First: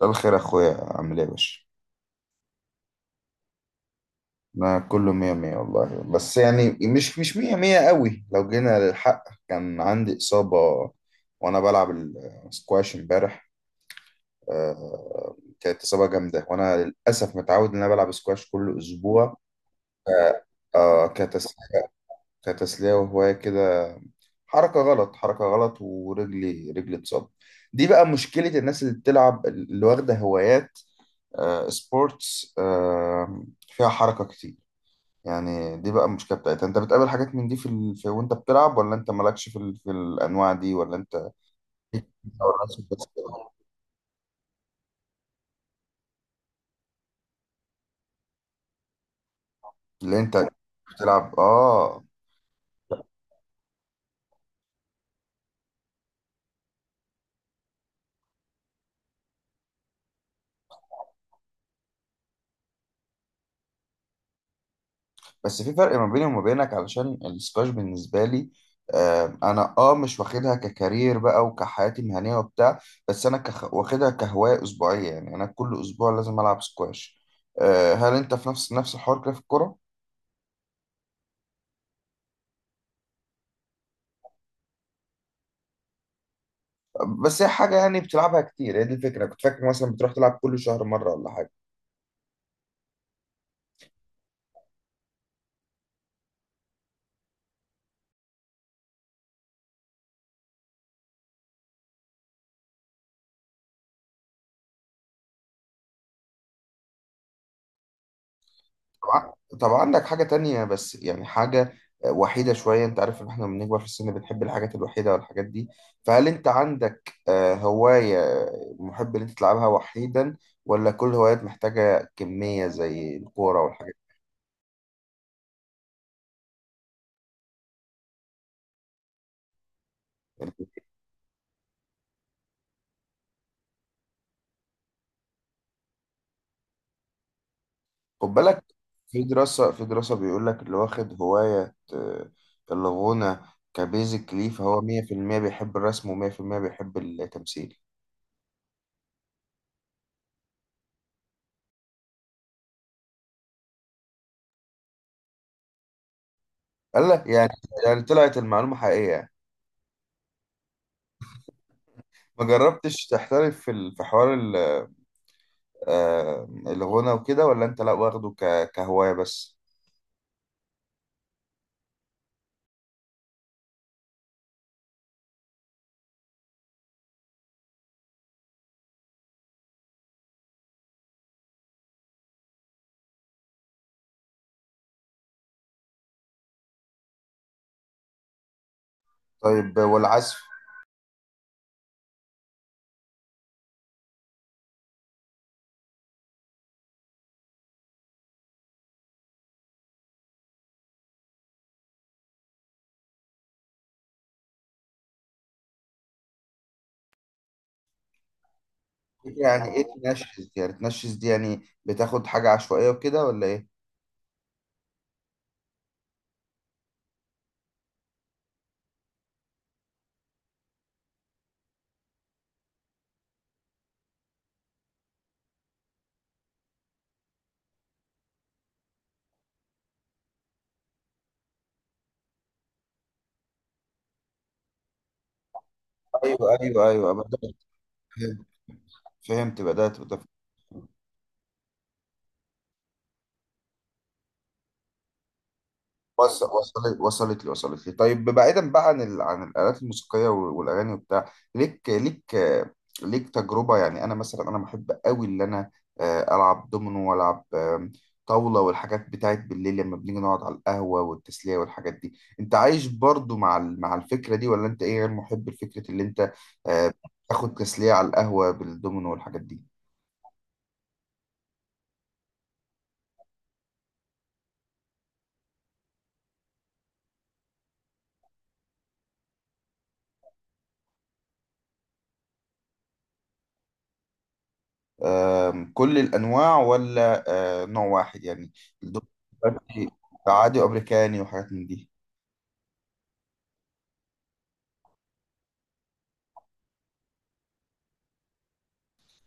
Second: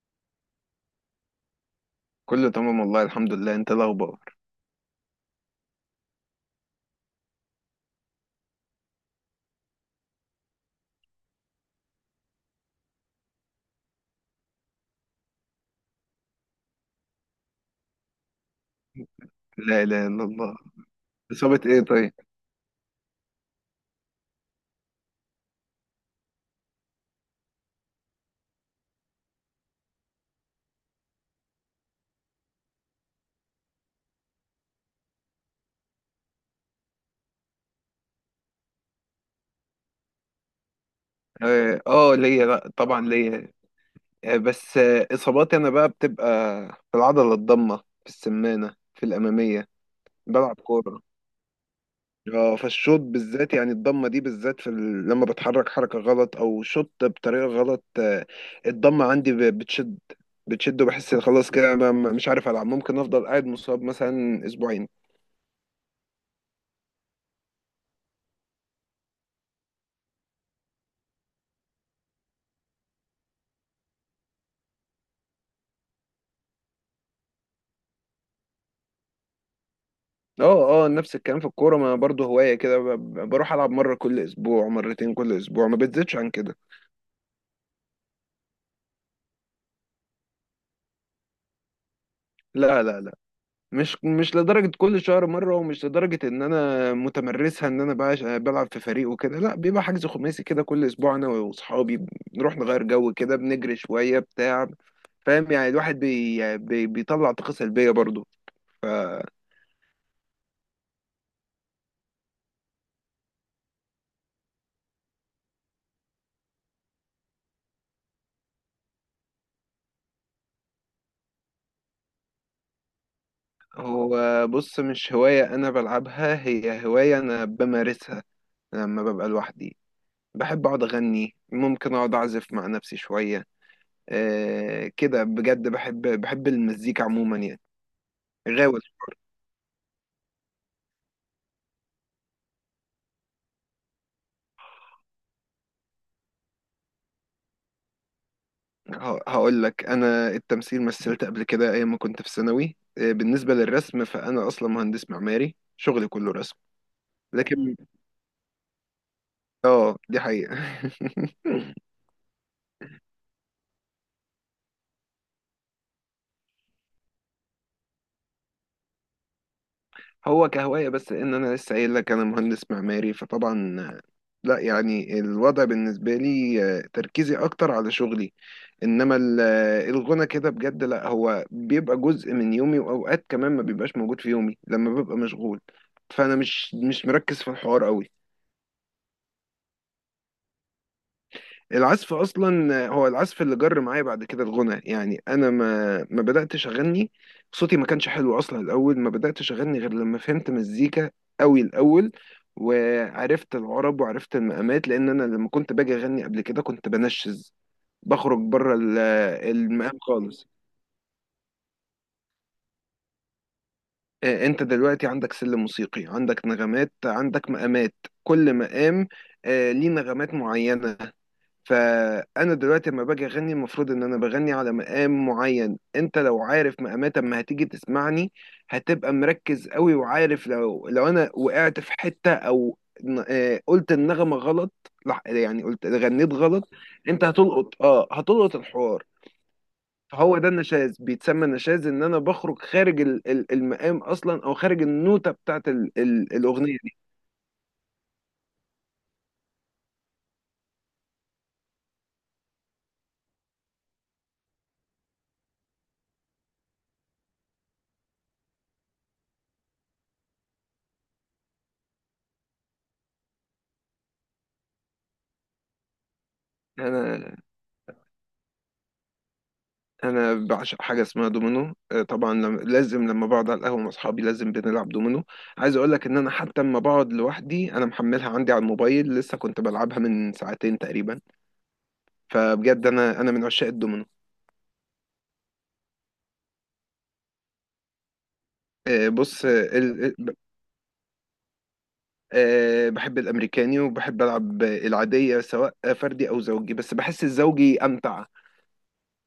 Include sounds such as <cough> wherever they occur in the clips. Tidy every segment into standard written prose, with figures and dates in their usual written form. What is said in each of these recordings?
مساء الخير يا اخويا، عامل ايه يا باشا؟ كله تمام والله، الحمد لله. انت إيه الاخبار؟ انا كله مية مية والله، بس يعني مش مية مية قوي. لو جينا للحق، كان عندي اصابة وانا بلعب السكواش امبارح. كانت اصابة جامدة، وانا للاسف متعود ان انا بلعب سكواش كل اسبوع. لا اله الا آه، الله. اصابه ايه؟ كتسلية. طيب. وهواية كده. حركة غلط حركة غلط ورجلي اتصاب. دي بقى مشكلة الناس اللي بتلعب، اللي واخدة هوايات. سبورتس. فيها حركة كتير. يعني دي بقى المشكله بتاعتها. انت بتقابل حاجات من دي في وانت بتلعب، ولا انت مالكش في الانواع دي، ولا انت اه، ليا، أو لا الناس طبعا بس؟ ليا. آه بس، اصاباتي انا بقى بتبقى في العضله الضامه، في السمانه، في الاماميه، اللي انت بلعب كوره. بتلعب؟ اه. اه، فالشوط بالذات يعني الضمه دي بالذات في لما بتحرك حركه غلط او شوط بطريقه غلط. آه، الضمه عندي بتشد، بتشد وبحس ان خلاص كده انا مش عارف العب، ممكن افضل قاعد مصاب مثلا اسبوعين. بس في فرق ما بيني وما بينك علشان السكواش بالنسبه لي. انا اه مش واخدها ككارير بقى وكحياتي المهنيه وبتاع. بس انا واخدها كهوايه اسبوعيه، يعني انا كل اسبوع لازم العب سكواش. هل انت في نفس الحوار كده في الكوره؟ اه، اه، نفس الكلام في الكورة، ما برضه هواية كده. بروح ألعب مرة كل أسبوع، مرتين كل أسبوع، ما بتزيدش عن كده. بس هي حاجه يعني بتلعبها كتير، هي دي الفكره. كنت فاكر مثلا بتروح تلعب كل شهر مره ولا حاجه؟ لا، لا، لا، مش لدرجة كل شهر مرة، ومش لدرجة إن أنا متمرسها، إن أنا بلعب في فريق وكده. لا، بيبقى حجز خماسي كده كل أسبوع، أنا وأصحابي بنروح نغير جو كده، بنجري شوية بتاع. فاهم يعني؟ الواحد بي يعني بي بيطلع طاقة سلبية برضه. طبعا. طب عندك حاجة تانية؟ بس يعني حاجة وحيدة شوية. انت عارف ان احنا لما بنكبر في السن بنحب الحاجات الوحيدة والحاجات دي. فهل انت عندك هواية محب ان انت تلعبها وحيدا، ولا كل هوايات محتاجة كمية زي الكورة والحاجات دي؟ فهو بص، مش هواية أنا بلعبها، هي هواية أنا بمارسها لما ببقى لوحدي. يعني. بحب اقعد اغني، ممكن اقعد اعزف مع نفسي شويه. آه كده بجد، بحب المزيكا عموما يعني. خد بالك، غاوي. في دراسة بيقول لك اللي واخد هواية الغنى كبيزك ليه، فهو 100% بيحب الرسم و100% بيحب التمثيل. هقول لك، انا التمثيل مثلت قبل كده ايام ما كنت في ثانوي. آه، بالنسبه للرسم فانا اصلا مهندس معماري، شغلي كله رسم. قال لك يعني. لكن يعني طلعت المعلومة حقيقية. اه، دي حقيقه. <laughs> ما جربتش تحترف في حوار الغنى وكده؟ ولا انت لا، واخده كهواية بس؟ هو كهوايه بس، ان انا لسه قايل لك انا مهندس معماري، فطبعا آه، لا. يعني الوضع بالنسبه لي، آه، تركيزي اكتر على شغلي. انما الغنى كده بجد، لا هو بيبقى جزء من يومي، واوقات كمان ما بيبقاش موجود في يومي لما ببقى مشغول. فانا مش مركز في الحوار قوي. طيب، والعزف؟ العزف اصلا هو العزف اللي جر معايا بعد كده الغنى. يعني انا ما بداتش اغني، صوتي ما كانش حلو اصلا الاول، ما بداتش اغني غير لما فهمت مزيكا قوي الاول. وعرفت العرب، وعرفت المقامات، لان انا لما كنت باجي اغني قبل كده كنت بنشز، بخرج بره يعني ايه المقام خالص. تنشز؟ يعني تنشز دي يعني بتاخد حاجة عشوائية وكده ولا ايه؟ آه، انت دلوقتي عندك سلم موسيقي، عندك نغمات، عندك مقامات. كل مقام، آه، ليه نغمات معينة. فأنا دلوقتي لما باجي أغني المفروض إن أنا بغني على مقام معين. أنت لو عارف مقامات، أما هتيجي تسمعني هتبقى مركز قوي، وعارف لو أنا وقعت في حتة، أو قلت النغمة غلط، يعني قلت غنيت ايوه غلط. ايوه ايوه، أنت بدأت. هتلقط، أه فهمت. هتلقط الحوار. فهمت، بدأت. فهو ده النشاز، بيتسمى نشاز ان انا بخرج خارج المقام اصلا، او خارج النوتة بتاعت الاغنية دي. وصلت لي. طيب، بعيدا بقى عن الآلات الموسيقية والأغاني وبتاع. ليك تجربة؟ يعني أنا مثلا، أنا بحب قوي إن أنا ألعب دومينو، وألعب طاولة، والحاجات بتاعت بالليل لما بنيجي نقعد على القهوة، والتسلية والحاجات دي. أنت عايش برضو مع مع الفكرة دي، ولا أنت إيه، غير محب لفكرة اللي أنت آه، انا تاخد تسلية على القهوة بالدومينو والحاجات دي؟ انا بعشق حاجة اسمها دومينو. آه طبعا، لازم لما بقعد على القهوة مع اصحابي لازم بنلعب دومينو. عايز اقول لك ان انا حتى لما بقعد لوحدي انا محملها عندي على الموبايل، لسه كنت بلعبها من ساعتين تقريبا. فبجد انا من عشاق الدومينو. كل الأنواع، ولا نوع واحد يعني، الدكتور آه، بص آه، ال- آه، ب- عادي وأمريكاني وحاجات من دي؟ آه، بحب الامريكاني وبحب العب العادية، سواء فردي او زوجي، بس بحس الزوجي امتع.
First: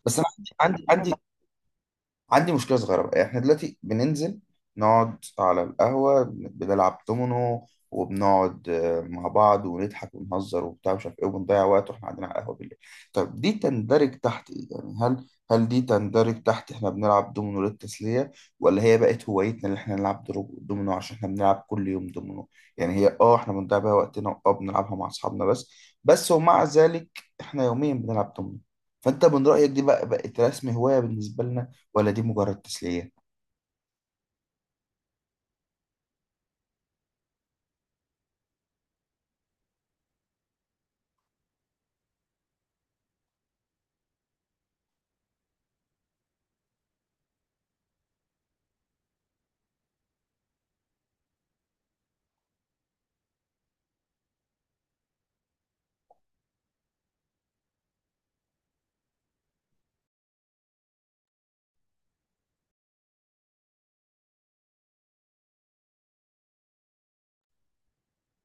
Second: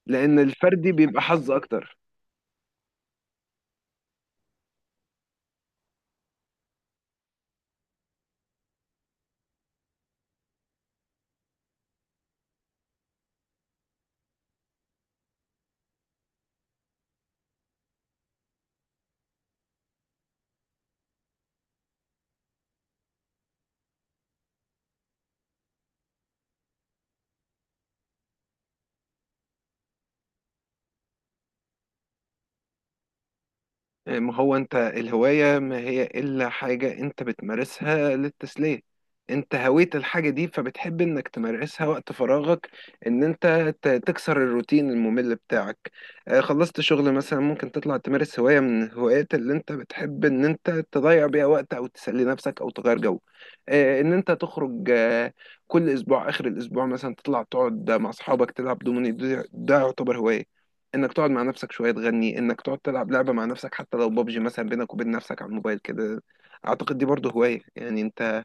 بس أنا لأن الفردي بيبقى حظ أكتر. عندي مشكلة صغيرة بقى. احنا دلوقتي بننزل نقعد على القهوة بنلعب دومينو، وبنقعد مع بعض ونضحك ونهزر وبتاع، مش عارف ايه، وبنضيع وقت واحنا قاعدين على القهوة بالليل. طب دي تندرج تحت ايه يعني؟ هل دي تندرج تحت احنا بنلعب دومينو للتسلية، ولا هي بقت هوايتنا اللي احنا نلعب دومينو عشان احنا بنلعب كل يوم دومينو؟ يعني هي، اه، احنا بنضيع بيها وقتنا، اه، بنلعبها مع اصحابنا بس. بس، ومع ذلك، احنا يوميا بنلعب دومينو. فانت من رأيك دي بقى بقت رسم هواية بالنسبة لنا، ولا دي مجرد تسلية؟ يعني ما هو أنت، الهواية ما هي إلا حاجة أنت بتمارسها للتسلية. أنت هويت الحاجة دي فبتحب إنك تمارسها وقت فراغك، إن أنت تكسر الروتين الممل بتاعك. آه، خلصت شغل مثلا ممكن تطلع تمارس هواية من الهوايات اللي أنت بتحب، إن أنت تضيع بيها وقت أو تسلي نفسك أو تغير جو. آه، إن أنت تخرج، آه، كل أسبوع آخر الأسبوع مثلا تطلع تقعد مع أصحابك تلعب دومينو. ده يعتبر هواية، انك تقعد مع نفسك شويه تغني، انك تقعد تلعب لعبه مع نفسك حتى لو بابجي مثلا بينك وبين نفسك على الموبايل كده. اعتقد دي برضه هوايه. يعني انت،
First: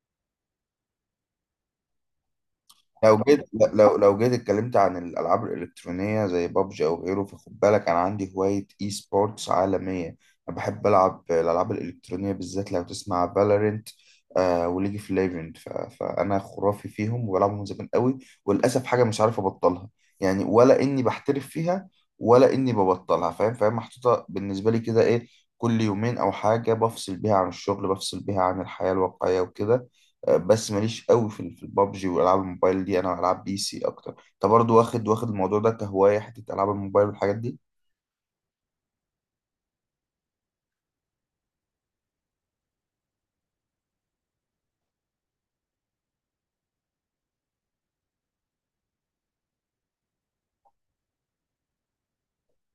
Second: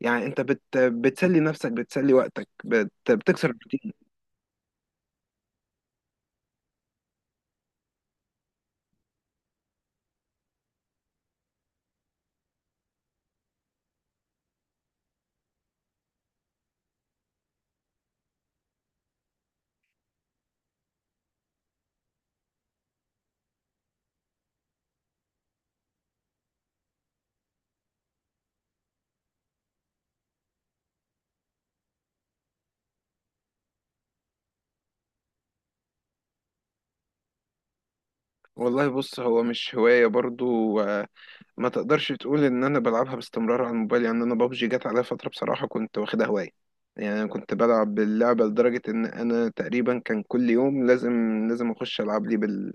بتسلي نفسك، بتسلي وقتك، لو جيت، بتكسر الروتين. اتكلمت عن الألعاب الإلكترونية زي بابجي أو غيره، فخد بالك أنا عندي هواية إي سبورتس عالمية. أنا بحب ألعب الألعاب الإلكترونية، بالذات لو تسمع فالورنت وليج اوف ليجند. فأنا خرافي فيهم وبلعبهم من زمان قوي. وللأسف حاجة مش عارف أبطلها، يعني ولا إني بحترف فيها ولا إني ببطلها، فاهم؟ فاهم، محطوطة بالنسبة لي كده. إيه، كل يومين أو حاجة بفصل بيها عن الشغل، بفصل بيها عن الحياة الواقعية وكده. بس ماليش قوي في البابجي والعاب الموبايل دي. انا العاب بي سي اكتر. انت برضو واخد الموضوع ده كهوايه، حته العاب الموبايل والحاجات دي؟ والله بص، هو مش هوايه برضه، ما تقدرش تقول ان انا بلعبها باستمرار على الموبايل. يعني انا بابجي جت عليا فتره بصراحه، كنت واخدها هوايه. يعني انا كنت بلعب باللعبه لدرجه ان انا تقريبا كان كل يوم لازم، لازم اخش العب لي بال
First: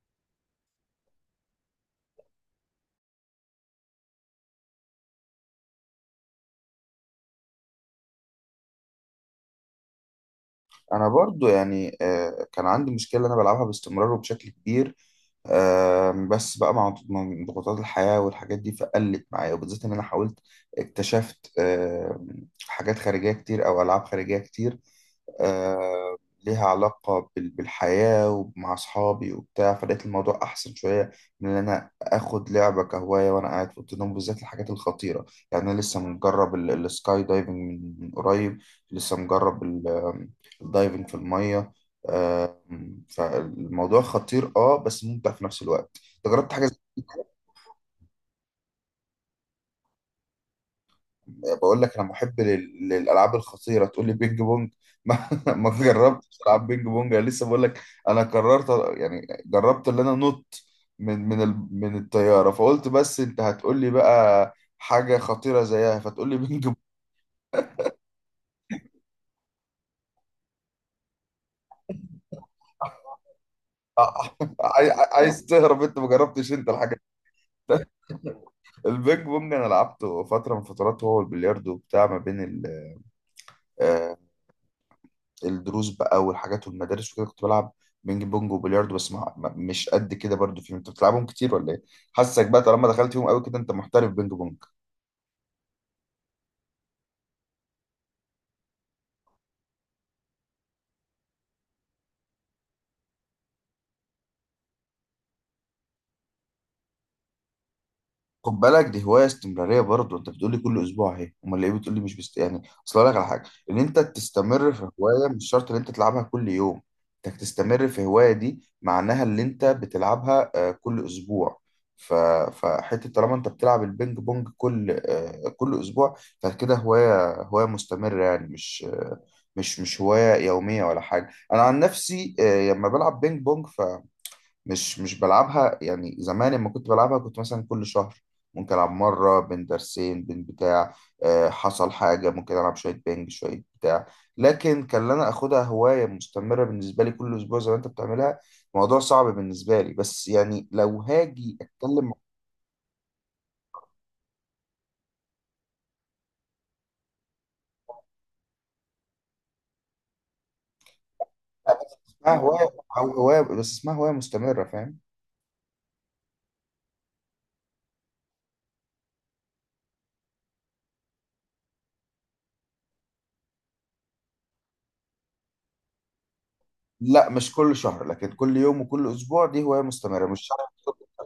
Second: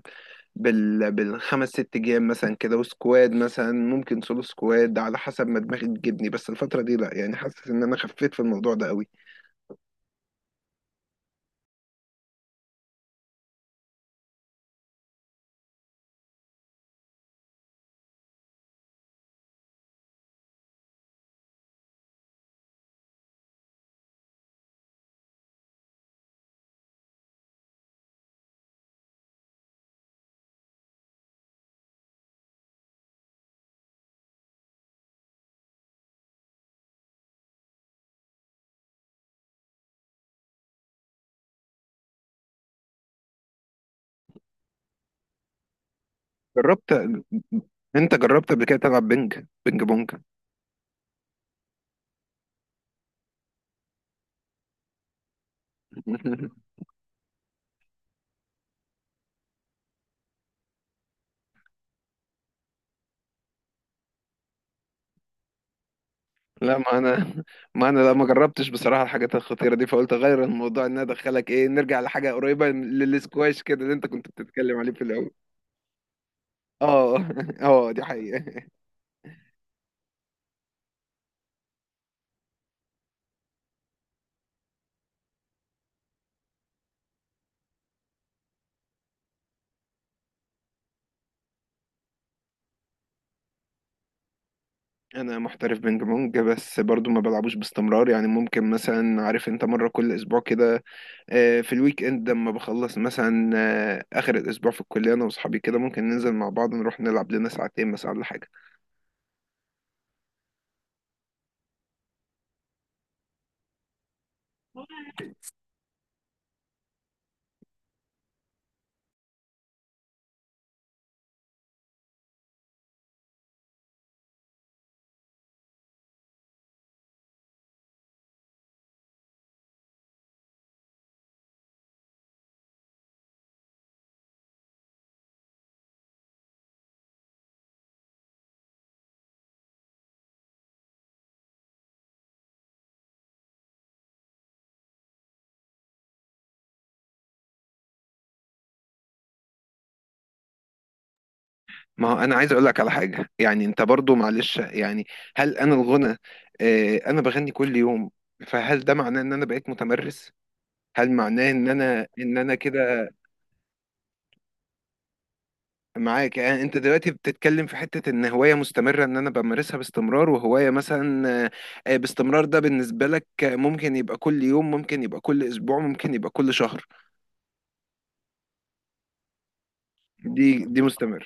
بال بالخمس ست جيم مثلا كده، وسكواد مثلا، ممكن سولو سكواد على حسب ما دماغي تجيبني. بس الفتره دي لا، يعني حاسس ان انا خفيت في الموضوع ده قوي. انا برضو يعني كان عندي مشكله، انا بلعبها باستمرار وبشكل كبير. بس بقى مع ضغوطات الحياه والحاجات دي، فقلت معايا، وبالذات ان انا حاولت. اكتشفت حاجات خارجيه كتير او العاب خارجيه كتير آه، ليها علاقه بالحياه ومع اصحابي وبتاع، فلقيت الموضوع احسن شويه من ان انا اخد لعبه كهوايه وانا قاعد في اوضه النوم. بالذات الحاجات الخطيره، يعني انا لسه مجرب السكاي دايفنج من قريب. لسه مجرب الدايفنج في المية. آه، فالموضوع خطير، اه، بس ممتع في نفس الوقت. انت جربت حاجة زي جربت. كده؟ انت جربت قبل كده تلعب بينج بونج؟ يعني بقول لك انا محب للالعاب الخطيرة، تقول لي بينج بونج؟ <laughs> ما جربتش <laughs> العاب بينج بونج. انا لسه بقول لك انا قررت يعني جربت ان انا نط من الطيارة، فقلت بس انت هتقول لي بقى حاجة خطيرة زيها، فتقول لي بينج بونج؟ لا، ما انا لا ما جربتش بصراحه الحاجات الخطيره دي، فقلت اغير الموضوع. ان انا ادخلك ايه، نرجع لحاجه قريبه للسكواش كده اللي انت كنت <laughs> بتتكلم عليه في الاول. عايز تهرب؟ انت ما جربتش انت الحاجة. اه. <laughs> اه دي حقيقه. البينج بونج انا لعبته فترة من فترات. هو البلياردو بتاع ما بين ال آه، الدروس بقى والحاجات والمدارس وكده، كنت بلعب بينج بونج وبلياردو. بس مش قد كده برضو فيهم. انت بتلعبهم كتير ولا ايه؟ حاسك بقى طالما دخلت فيهم قوي كده، انت محترف بينج بونج. انا محترف بينج بونج، بس برضو ما بلعبوش باستمرار. يعني ممكن مثلا، عارف انت، مره كل اسبوع كده. آه، في الويك اند لما بخلص مثلا، آه، اخر الاسبوع في الكليه، انا واصحابي كده ممكن ننزل مع بعض نروح نلعب لنا ساعتين مثلا ولا حاجه. خد بالك، دي هوايه استمراريه برضه، انت بتقول لي كل اسبوع اهي. امال ليه بتقول لي مش يعني، اصل اقول لك على حاجه، ان انت تستمر في هوايه مش شرط ان انت تلعبها كل يوم. انك تستمر في هوايه دي معناها ان انت بتلعبها كل اسبوع. ف... فحته طالما انت بتلعب البينج بونج كل كل اسبوع، فكده هوايه، هوايه مستمره، يعني مش آه، مش مش هوايه يوميه ولا حاجه. انا عن نفسي لما بلعب بينج بونج مش بلعبها، يعني زمان لما كنت بلعبها كنت مثلا كل شهر ممكن ألعب مرة بين درسين بين بتاع. حصل حاجة ممكن ألعب شوية بينج شوية بتاع. لكن كان أنا أخدها هواية مستمرة بالنسبة لي كل أسبوع، زي ما أنت بتعملها. موضوع صعب بالنسبة لي، بس يعني لو هاجي أتكلم ما مع هو انا عايز اقول لك على حاجه، يعني انت برضو معلش يعني. هل انا الغنى، آه انا بغني كل يوم، فهل ده معناه ان انا بقيت متمرس؟ هل معناه ان حد. انا اسمها ان انا هواية كده؟ أو هواية، بس اسمها هواية مستمرة، فاهم؟ معاك. يعني انت دلوقتي بتتكلم في حته ان هوايه مستمره، ان انا بمارسها باستمرار وهوايه مثلا، آه، آه، باستمرار ده بالنسبه لك، آه، ممكن يبقى كل يوم، ممكن يبقى كل اسبوع، ممكن يبقى كل شهر. لا، مش كل شهر، لكن كل يوم وكل أسبوع دي هواية مستمرة، مش دي شرط. مستمر.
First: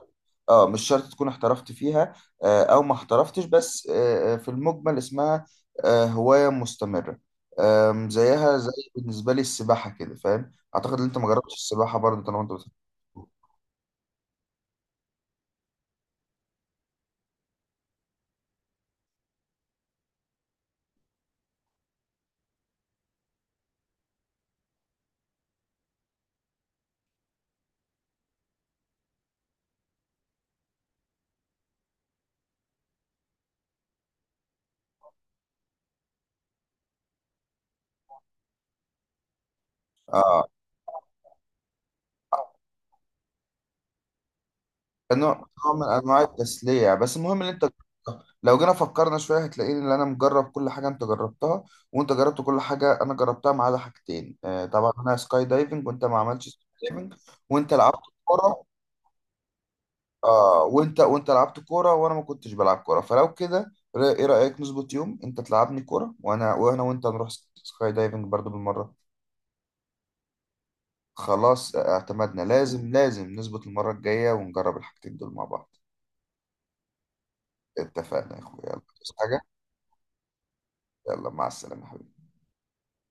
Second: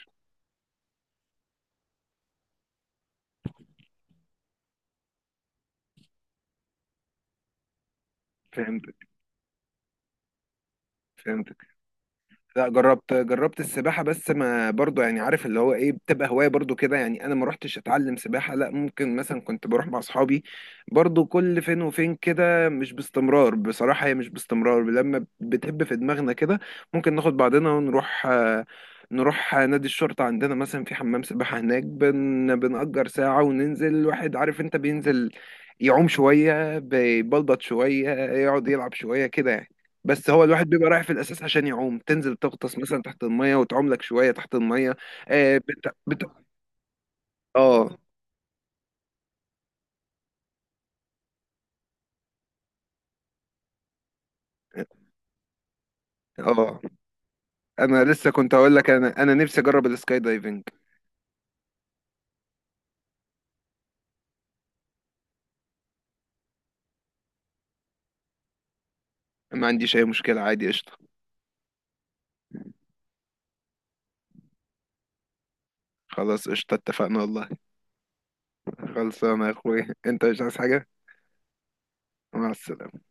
اه، مش شرط تكون احترفت فيها او ما احترفتش، بس في المجمل اسمها هواية مستمرة. زيها زي فهمت، بالنسبة لي السباحة كده، فاهم؟ اعتقد ان انت ما فهمت. جربتش السباحة برضه طالما انت لا، بتحب. جربت، جربت السباحة. بس ما برضو، يعني عارف اللي هو ايه، بتبقى هواية برضو كده. يعني انا ما روحتش اتعلم سباحة، لا، ممكن مثلا كنت بروح مع اصحابي، برضو كل فين وفين كده، مش باستمرار بصراحة، هي مش باستمرار. لما بتهب في دماغنا كده ممكن ناخد بعضنا ونروح، آه، نروح نادي الشرطة عندنا مثلا، في حمام سباحة هناك، بنأجر ساعة وننزل. الواحد عارف انت، بينزل يعوم شوية، بيبلبط شوية، يقعد يلعب شوية كده يعني. بس هو اه، الواحد بيبقى رايح في الاساس عشان يعوم، تنزل تغطس مثلا تحت الميه وتعوم لك شويه تحت الميه. نوع، آه نوع بت... من انواع بت... التسلية، بس المهم ان انت اه، جربتها. لو جينا فكرنا شوية هتلاقيني ان انا مجرب كل حاجة انت جربتها، وانت جربت كل حاجة انا جربتها ما عدا حاجتين. طبعا انا سكاي دايفنج وانت ما عملتش اه. سكاي دايفنج. وانت لعبت انا لسه كنت كورة، هقول لك، انا انا نفسي اجرب السكاي دايفنج. اه وانت، لعبت كوره وانا ما كنتش بلعب كوره. فلو كده ايه رايك نظبط يوم انت تلعبني كوره، وانا وانا وانت نروح سكاي دايفنج برضو بالمره؟ ما عنديش اي مشكله، عادي، قشطه. خلاص اعتمدنا. لازم نظبط المره الجايه ونجرب الحاجتين دول مع بعض. خلاص قشطه، اتفقنا والله. اتفقنا يا اخويا، يلا. بس حاجه، خلصانه يا اخوي، انت مش عايز حاجه؟ يلا، مع السلامه يا حبيبي. مع السلامه.